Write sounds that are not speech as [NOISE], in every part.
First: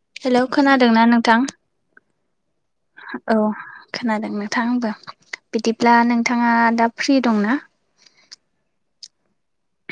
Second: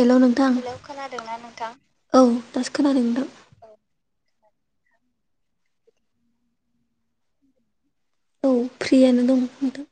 Hello नोंथां hello खोनादों ना नोंथां? औ दासो खोनादों नोंथां। औ खोनादों नोंथां आंबो बिदिब्ला नोंथाङा दा फ्रि दंना। औ फ्रियानो दं नोंथां।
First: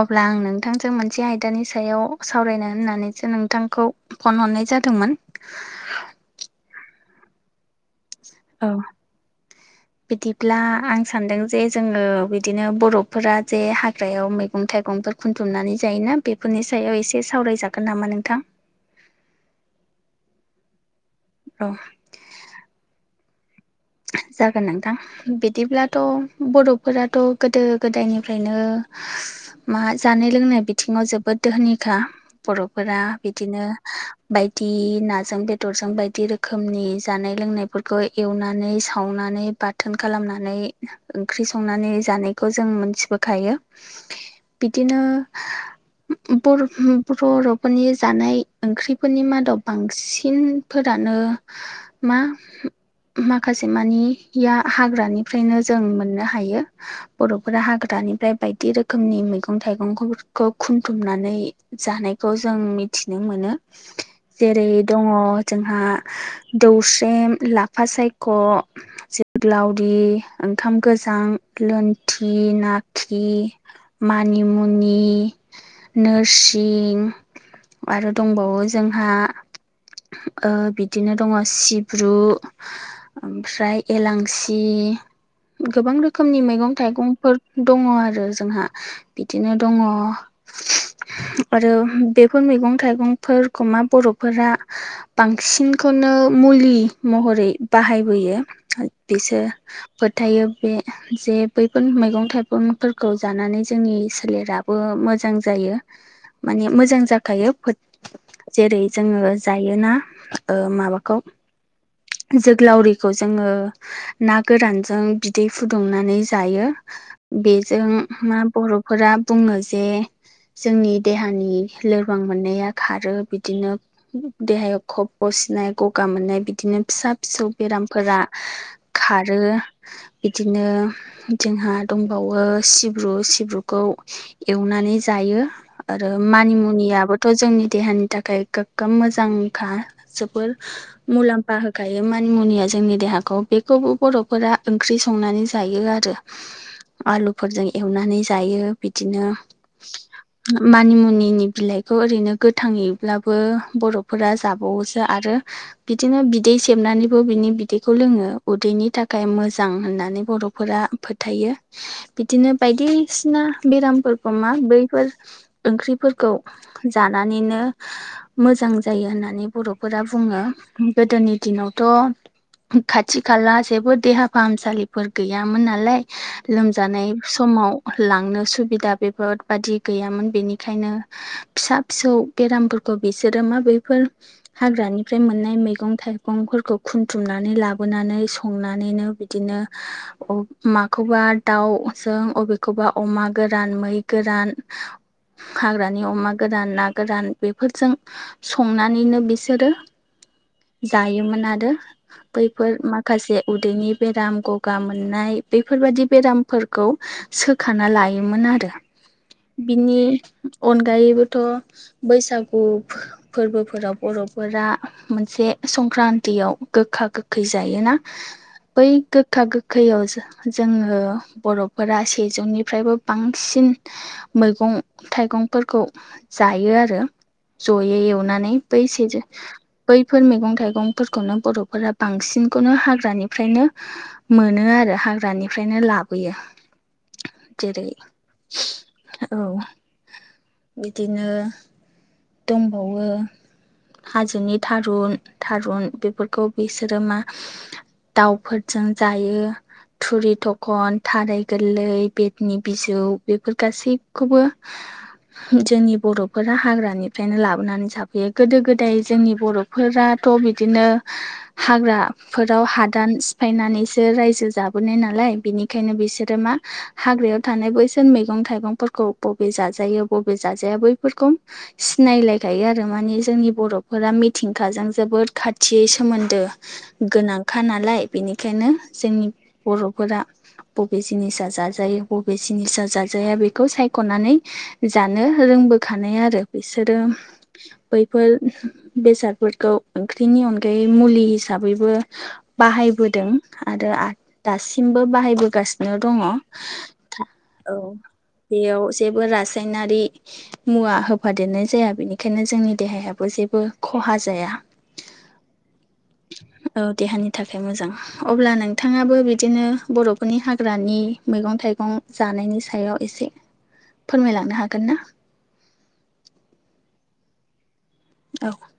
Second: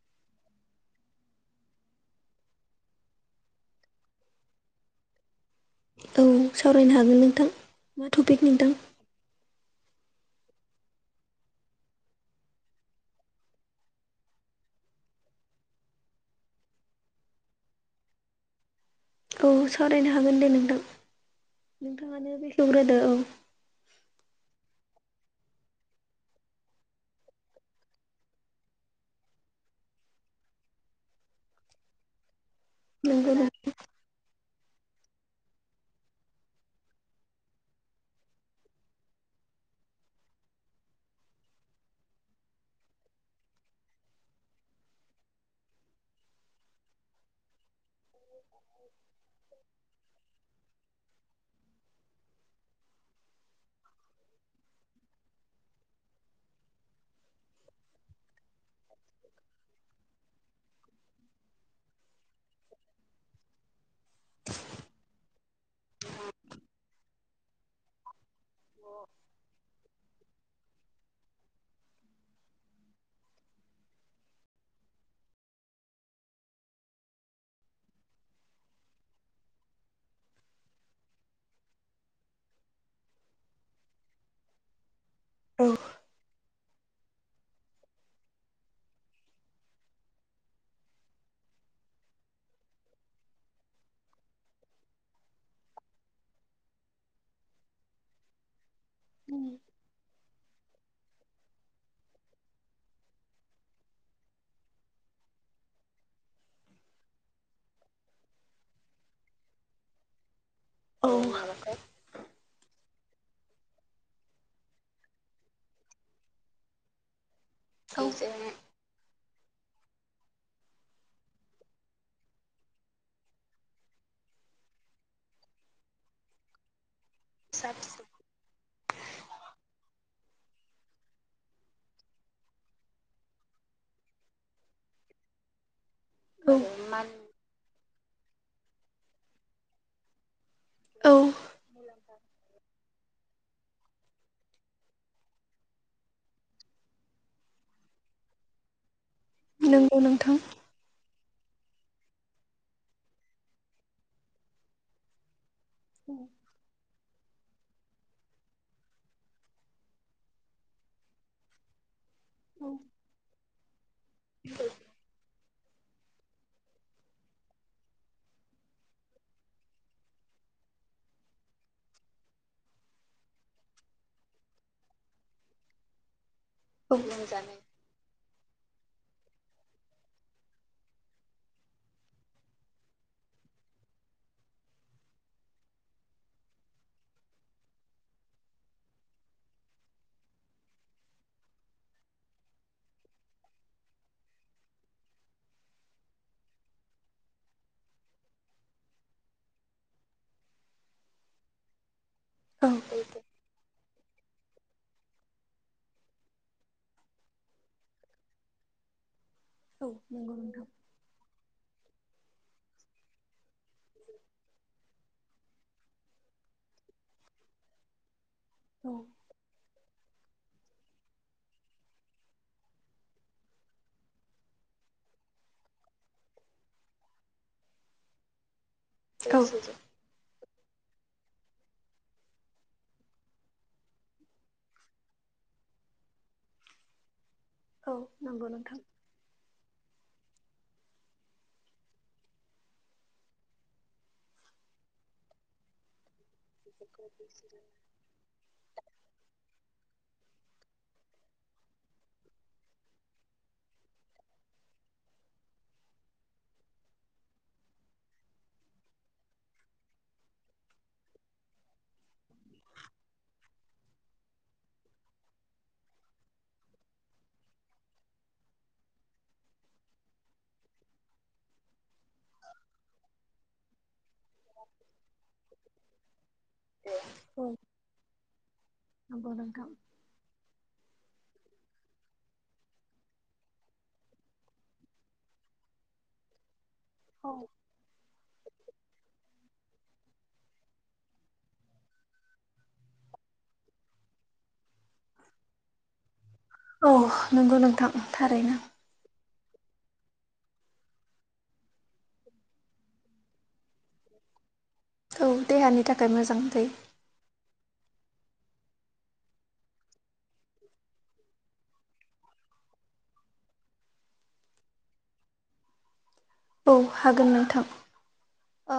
अब्ला आं नोंथांजों मोनसे आयदानि सायाव सावरायनो होननानैसो नोंथांखौ फन हरनाय जादोंमोन। औ सावरायनो हागोन नोंथां मा टपिक औ नोंथां? [INAUDIBLE] बिदिब्ला आं सानदों जे जोङो बिदिनो बर'फोरा जे हाग्रायाव मैगं थाइगं खनथुमनानै जायोना बेफोरनि सायाव एसे सावरायजागोन नामा नोंथां? औ सावरायनो हागोन दे नोंथां औ नोंथाङानो बेखेवग्रोदो औ। जागोन नोंथां। बिदिब्लाथ' बर'फोराथ' गोदो गोदायनिफ्रायनो मा जानाय लोंनाय बिथिङाव जोबोद दोहोनिखा बर'फोरा नंगौ नों बिदिनो बायदि नाजों बेदरजों बायदि रोखोमनि जानाय लोंनायफोरखौ एवना नै सावनानै बाथोन खालामनानै ओंख्रि संनानै जानायखौ जों मोनथिबोखायो। बिदिनो बर' बर' नखरनि जानाय ओंख्रिफोरनि मादाव बांसिन फोरानो मा माखासे मानिया हाग्रानिफ्रायनो जों मोननो हायो। बर'फोरा हाग्रानिफ्राय बायदि रोखोमनि मैगं थाइगंफोरखौ खुमथुमनानै जानायखौ जों मिथिनो मोनो जेरै दङ जोंहा दौसेरेम लाख फासायख' जोग्लाउरि ओंखाम गोजां लोनथि नाथि मानिमुनि नोरसिं आरो दंबावो जोंहा ओ बिदिनो दङ सिब्रु ओमफ्राय एलांसि औ गोबां रोखोमनि मैगं थाइगंफोर दङ आरो जोंहा बिदिनो दङ। आरो बेफोर मैगं थाइगंफोरखौ मा बर'फोरा बांसिनखौनो मुलि महरै बाहायबोयो बिसोर फोथायो बे जे बैफोर मैगं थाइगंफोरखौ जानानै जोंनि सोलेराबो मोजां जायो। माने मोजां जाखायो जेरै जोङो जायोना ओ औ माबाखौ जोग्लावरिखौ जोङो ना गोरानजों बिदै फुदुंनानै जायो बेजों मा बर' फोरा बुंङो जे जोंनि देहानि लोरबां मोननाया खारो बिदिनो देहायाव खब फसिनाय गगा मोननाय बिदिनो फिसा फिसौ बेरामफोरा खारो इदिनो जोंहा दंबावो सिब्रु सिब्रुखौ एवनानै जायो। आरो औ नंगौ मानिमुनियाबोथ' नोंथां जोंनि देहानि थाखाय गोगोम मोजांखा जोबोर औ मुलाम्फा होखायो मानि मुनिया जोंनि देहाखौ बेखौबो बर'फोरा ओंख्रि संनानै जायो आरो। आलुफोरजों एवनानै जायो बिदिनो नोंगौ नोंथां मानिमुनिनि बिलाइखौ ओरैनो गोथांङैब्लाबो बर'फोरा जाबावोसो आरो बिदिनो बि बिदै सेबनानैबो बिनि बिदैखौ लोंङो उदैनि थाखाय मोजां होननानै बर'फोरा फोथायो। बिदिनो औ बायदिसिना बेरामफोरखौ मा बैफोर ओंख्रिफोरखौ जानानैनो मोजां जायो होननानै बर'फोरा बुङो गोदोनि दिनावथ' खाथि खाला जेबो देहा फाहामसालिफोर गैयामोन नालाय औ नंगौ नोंथां लोमजानाय समाव लांनो सुबिदा बेफोरबादि गैयामोन बेनिखायनो फिसा फिसौ बेरामफोरखौ बिसोरो माबैफोर हाग्रानिफ्राय मोननाय मैगं थाइग फोरखौ खुथुमनानै लाबोनानै संनानैनो बिदिनो माखौबा दाउजों अबेखौबा अमा गोरान मै गोरान हाग्रानि अमा गोदान ना गोरान बेफोरजों संनानैनो बिसोरो जायोमोन आरो बैफोर माखासे उदैनि बेरामखौ गगा मोननाय बेफोरबादि बेरामफोरखौ सोखाना लायोमोन आरो। बिनि अन गायैबोथ' बैसागु फोरबोफोराव बर'फोरा मोनसे संक्रान्तियाव गोखा गोखै जायोना बै गोखा गोखैयाव जोंङो बर'फोरा सेजौनिफ्रायबो बांसिन मैगं - थाइगंफोरखौ जायो आरो जयै एवनानै। फैसे ज बैफोर मैगं थाइगंफोरखौनो बर'फोरा बांसिनखौनो हाग्रानिफ्रायनो मोनो आरो हाग्रानिफ्रायनो लाबोयो औ जेरै नंगौ औ बिदिनो दंबावो हाजोनि थारुन थारुन बेफोरखौ बिसोरो मा दाउफोरजों जायो। थुरि थखन, थारै गोरलै, बेदनि बिजौ बेफोर गासैखौबो जोंनि बर'फोरा हाग्रानिफ्रायनो लाबोनानै जाफैयो गोदो गोदाय जोंनि बर'फोरा थ' बिदिनो हाग्राफोराव हादान सिफायनानैसो रायजो जाबोनाय नालाय बिनिखायनो बिसोरो मा हाग्रायाव थानाय बैसोर मैगं थाइगंफोरखौ बबे जाजायो बबे जाजाया बैफोरखौ सिनायलायखायो आरो माने जोंनि बर'फोरा मिथिंखाजों जोबोद खाथियै सोमोन्दो गोनांखा नालाय बेनिखायनो जोंनि नोंथां बर' फोरा बबे जिनिसा जाजायो बबे जिनिसा जाजाया बेखौ सायख'नानै जानो रोंबोखानाय आरो। बिसोरो बैफोर बेसादफोरखौ ओंख्रिनि अनगायै मुलि हिसाबैबो बाहायबोदों आरो दासिमबो बाहायबोगासिनो दङ औ औ नंगौ नोंथां थारैनो बेयाव जेबो रासायनारि मुवा होफादेरनाय जाया बेनिखायनो जोंनि देहायाबो जेबो खहा जाया। औ देहानि थाखाय मोजां थै औ देहानि थाखाय मोजां। अब्ला नोंथाङाबो बिदिनो बर'फोरनि हाग्रानि मैगं- थाइगं जानायनि सायाव एसे फोरमायलांनो हागोन ना? औ हागोन नोंथां। औ। ओ‌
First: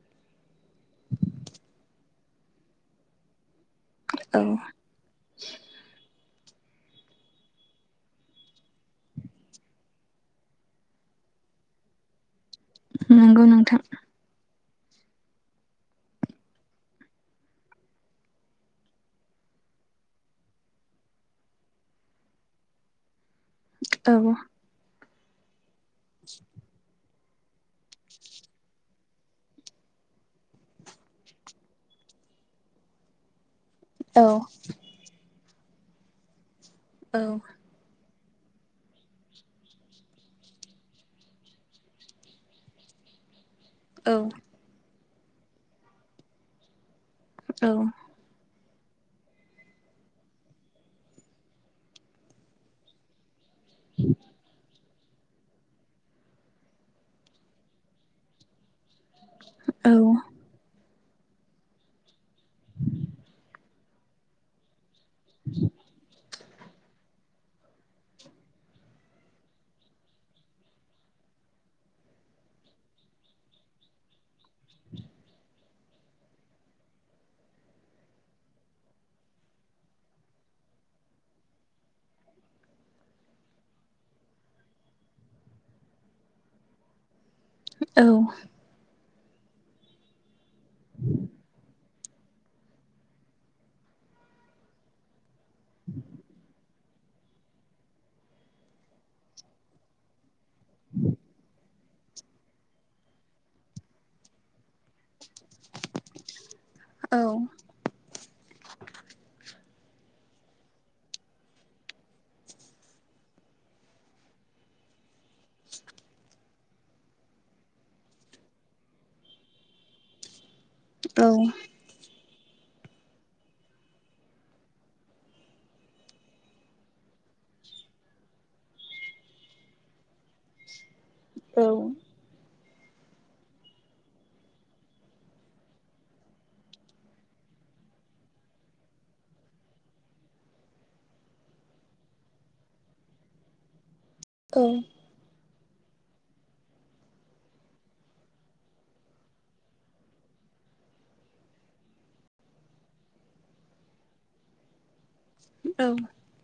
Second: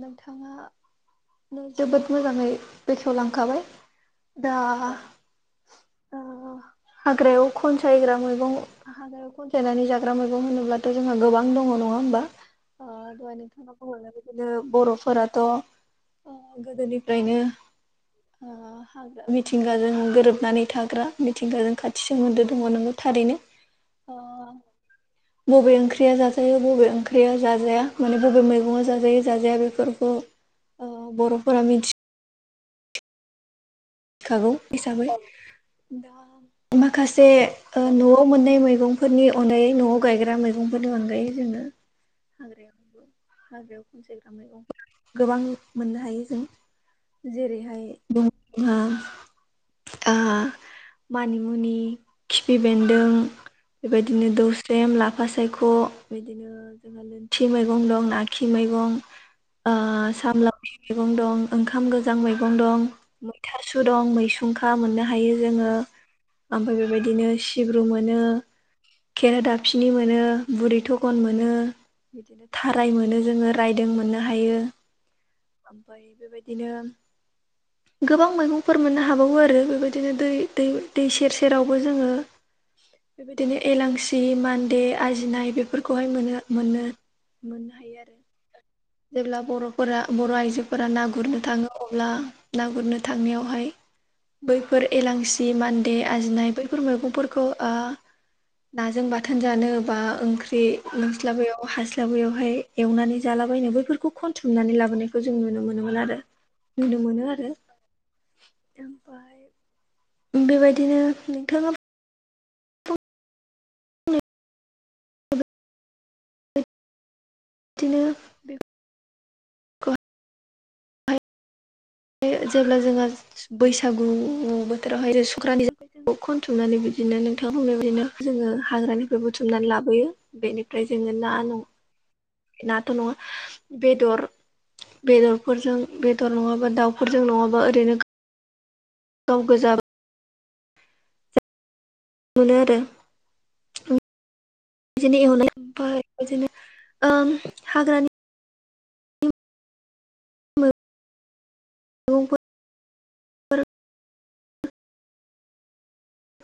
नोंथाङानो जोबोद मोजाङै बेखेवलांखाबाय। औ दा ओ [INAUDIBLE] हाग्रायाव खन सायग्रा मैगं आरो खनसायनानै जाग्रा मैगं होनोब्लाथ' जोंहा गोबां दङ नङा होमबा दहाय नंगौ नोंथां बिदिनो बर'फोराथ' गोदोनिफ्रायनो ओ [INAUDIBLE] हाग्रा मिथिंगाजों गोरोबनानै थाग्रा मिथिंगाजों खाथि सोमोन्दो दङ नोंगौ थारैनो औ अ' बबे ओंख्रिया जाजायो बबे ओंख्रिया जाजाया माने बबे मै जाजायो जाजाया बेफोरखौ बर'फोरा मिथि औ खागौ हिसाबै दा औ माखासे ओ न'आव मोननाय मैगंफोरनि अनगायै न'आव गायग्रा मैगंफोरनि अनगायै जोङो [UNINTELLIGIBLE] [UNINTELLIGIBLE] गोबां मोननो हायो जों जेरैहाय हा [UNINTELLIGIBLE] आ मानिमुनि खिफि बेन्दों बेबायदिनो दौस्रेम लाफा सायख' बिदिनो जोंहा लोनथि मैगं दं आाखि मैगं ओ‌ सामलां मैगं दं ओंखाम गोजां मैगं दं थास' दं मैसुंखा मोननो हायो जोङो। ओमफ्राय बेबायदिनो सिब्रु मोनो। खेरा दाफिनि मोनो बुरि थगन मोनो थाराय मोनो जोङो रायदों मोननो हायो। ओमफ्राय बे बायदिनो। गोबां मैगंफोर मोननो हाबावो आरो बे बायदिनो दै दै सेर सेरावबो जोङो। [INAUDIBLE] बे बायदिनो एलांसि, मान्दे, आजिनाय बेफोरखौहाय मोनो मोनो। औ जेब्ला बर'फोरा, बर' आइजोफोरा ना गुरनो थाङो अब्ला ना गुरनो थांनायावहाय [INAUDIBLE] बैफोर एलांसि, मान्दे, आजिनाय बैफोर मैगंफोरखौ ओ नाजों बाथोन जानो बा ओंख्रि मोनस्लाबियाव हास्लाबियावहाय एवनानै जाला [UNINTELLIGIBLE] बैफोरखौ खनथुमनानै लाबोनाय जों नुनो मोन नुनो मोन आरो। [UNINTELLIGIBLE] बेबायदिनो नोंथाङाबो [UNINTELLIGIBLE] बिदिनो बिदिनो औ बे जेब्ला जोङो बैसागु बोथोरावहाय सुक्रानि जायो खनथुमनानै बिदिनो नोंथां होननाय बायदिनो जोङो हाग्रानिफ्राय बुथुमनानै लाबोयो बेनि ओमफ्राय जोङो ना न नाथ' नङा बेदर बेदरफोरजों, बेदर नङाबा दाउफोरजों नङाबा ओरैनो गाव गोजा मोनो आरो औ बिदिनो एवनाय ओमफ्राय बिदिनो ओ हाग्रानि औ [UNINTELLIGIBLE] औ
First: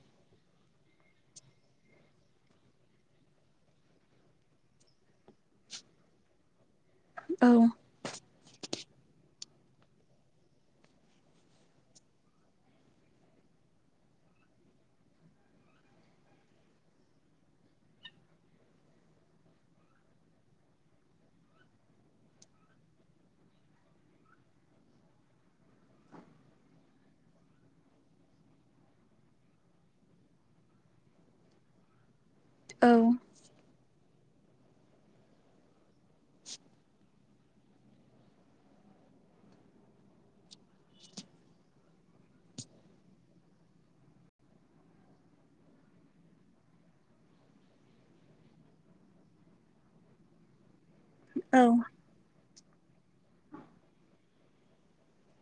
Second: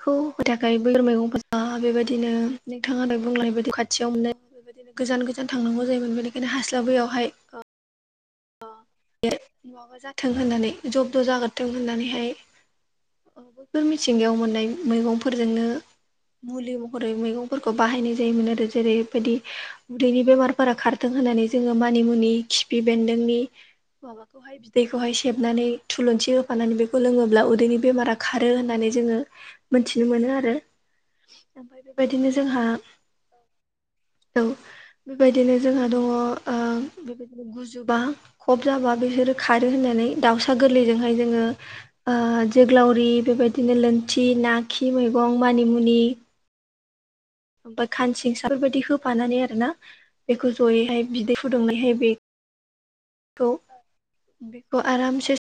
खौ हो थाखाय बै मैगं फोरा बेबायदिनो नोंथाङा दहाय बुंलांनायबायदि खाथियाव मोनो। गोजान गोजान थांनांगौ जायोन बेनिखायनो हास्लाबैयावहाय औ बे नङाबा जाथों होननानै जबद जाग्रथों होननानैहाय। बैफोर मिथिंगायाव मोननाय मैगंफोरजोंनो मुलि महरै मैगंफोरखौ बाहायनाय जायोमोन आरो जेरैबायदि उदैनि बेमारफोरा खारथों होननानै जोङो मानिमुनि खिफि बेन्दोंनि माबाखौहाय बिदैखौहाय सेबनानै थुलुंसि होफानानै बेखौ लोङोब्ला उदैनि बेमारा खारो होननानै जोङो‌ मोनथिनो मोनो आरो ओमफ्राय बेबायदिनो जोंहा औ, बे बायदिनो जोंहा दङ ओ बे बायदिनो गुजुबा कब जाबा बिसोरो खारो होननानै दाउसा गोरलैजोंहाय जोङो ओ जोग्लावरि बेबायदिनो लोनथि, ना खि मैगं, मानिमुनि ओमफ्राय खानसिंसा बेफोरबायदि होफानानै आरो ना बेखौ जयैहाय बिदै औ फुदुंनायहाय बे खौ बेखौ आरामसे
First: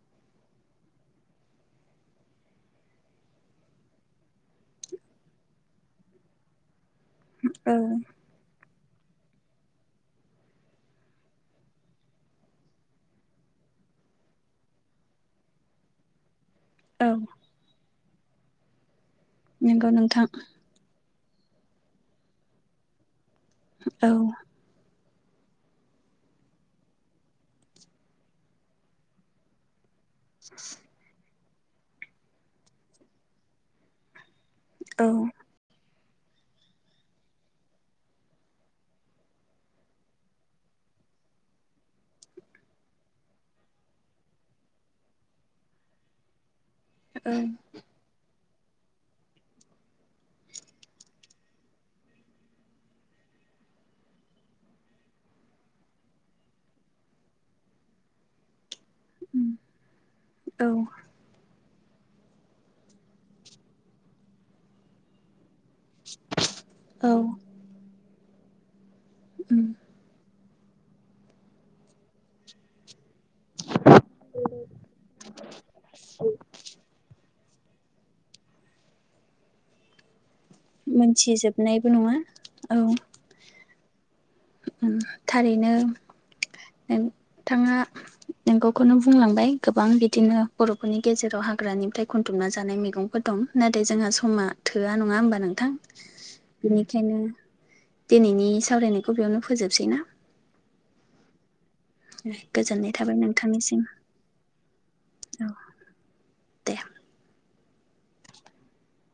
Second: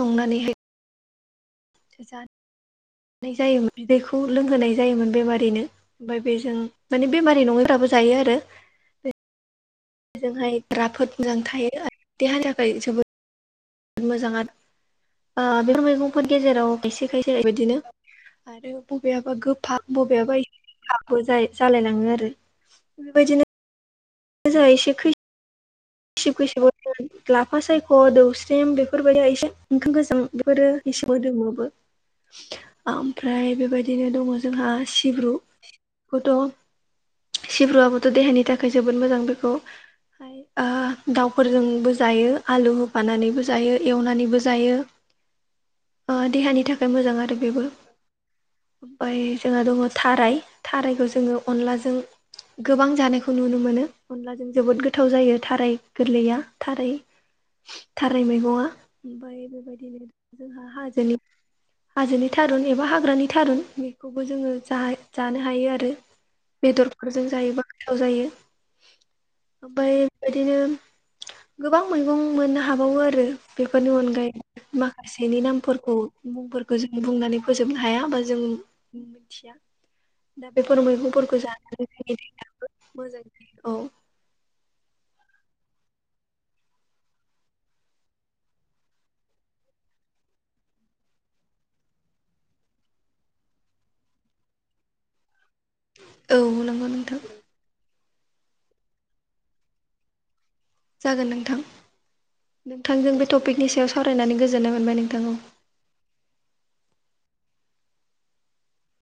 संनानै हाय [UNINTELLIGIBLE] जायोमोन बिदैखौ लोंहोनाय जायोमोन बेमारिनो ओमफ्राय बेजों माने बेमारि औ नङैफ्राबो जायो आरो। बेजोंहाय राफोद मोजां थायो आरो देहानि थाखाय जोबोद मोजाङानो ओ बेफोर मैगंफोर गेजेराव एसे औ गाय जानाय बायदिनो आरो बबेयाबा गोफां नंगौ नोंथां बबेयाबा हाग जाय जालायलाङो आरो बेबायदिनो औ मोजा एसे खैस [UNINTELLIGIBLE] खैसिब खैसिबाव लाफा सायख', दौस्रिम बेफोरबायदिया एसे मोखां गोजों बेफोरो एसे मोदोमोबो ओमफ्राय बेबायदिनो दङ जोंहा औ सिब्रु खौथ' सिब्रुआबोथ' देहानि थाखाय जोबोद मोजां बेखौ ओ दाउफोरजोंबो जायो आलु होफानानैबो जायो एवनानैबो जायो। ओ देहानि थाखाय मोजां आरो बेबो। ओमफ्राय जोंहा दङ थाराय थारायखौ जोङो अनलाजों गोबां जानायखौ नुनो मोनो अनलाजों जोबोद गोथाव जायो। थाराय गोरलैया थाराय थाराय मैगंआ ओमफ्राय बेबायदिनो जोंहा हाजोनि हाजोनि थारुन एबा हाग्रानि थारुन बेखौबो जोङो जा जानो हायो आरो। औ बेदरफोरजों जायोबा गोथाव जायो ओमफाय बायदिनो गोबां मैगं मोननो हाबावो आरो। बेफोरनि अनगायै माखासेनि नामफोरखौ मुंफोरखौ जों बुंनानै फोजोबनो हाया बा जों मिथिया। दा बेफोर मैगंफोरखौ जानानै मोनथिजोबनायबो नङा जोंनि देहायाबो मोजां जायो। औ उम थारैनो नोंथांङा नोंगौखौनो बुंलांबाय गोबां बिदिनो बर'फोरनि गेजेराव हाग्रानिफ्राय खुन्थुमना जानाय मैगंफोर दं। नाथाय जोंहा समा थोआ। नङा होमबा नोंथां? औ नंगौ नोंथां बेनिखायनो दिनैनि सावरायनायखौ बेयावनो फोजोबसै ना? जागोन नोंथां। गोजोननाय थाबाय नोंथांजों बे टपिकनि नोंथांनिसिम सायाव सावरायनानै गोजोननाय मोनबाय नोंथां औ। दे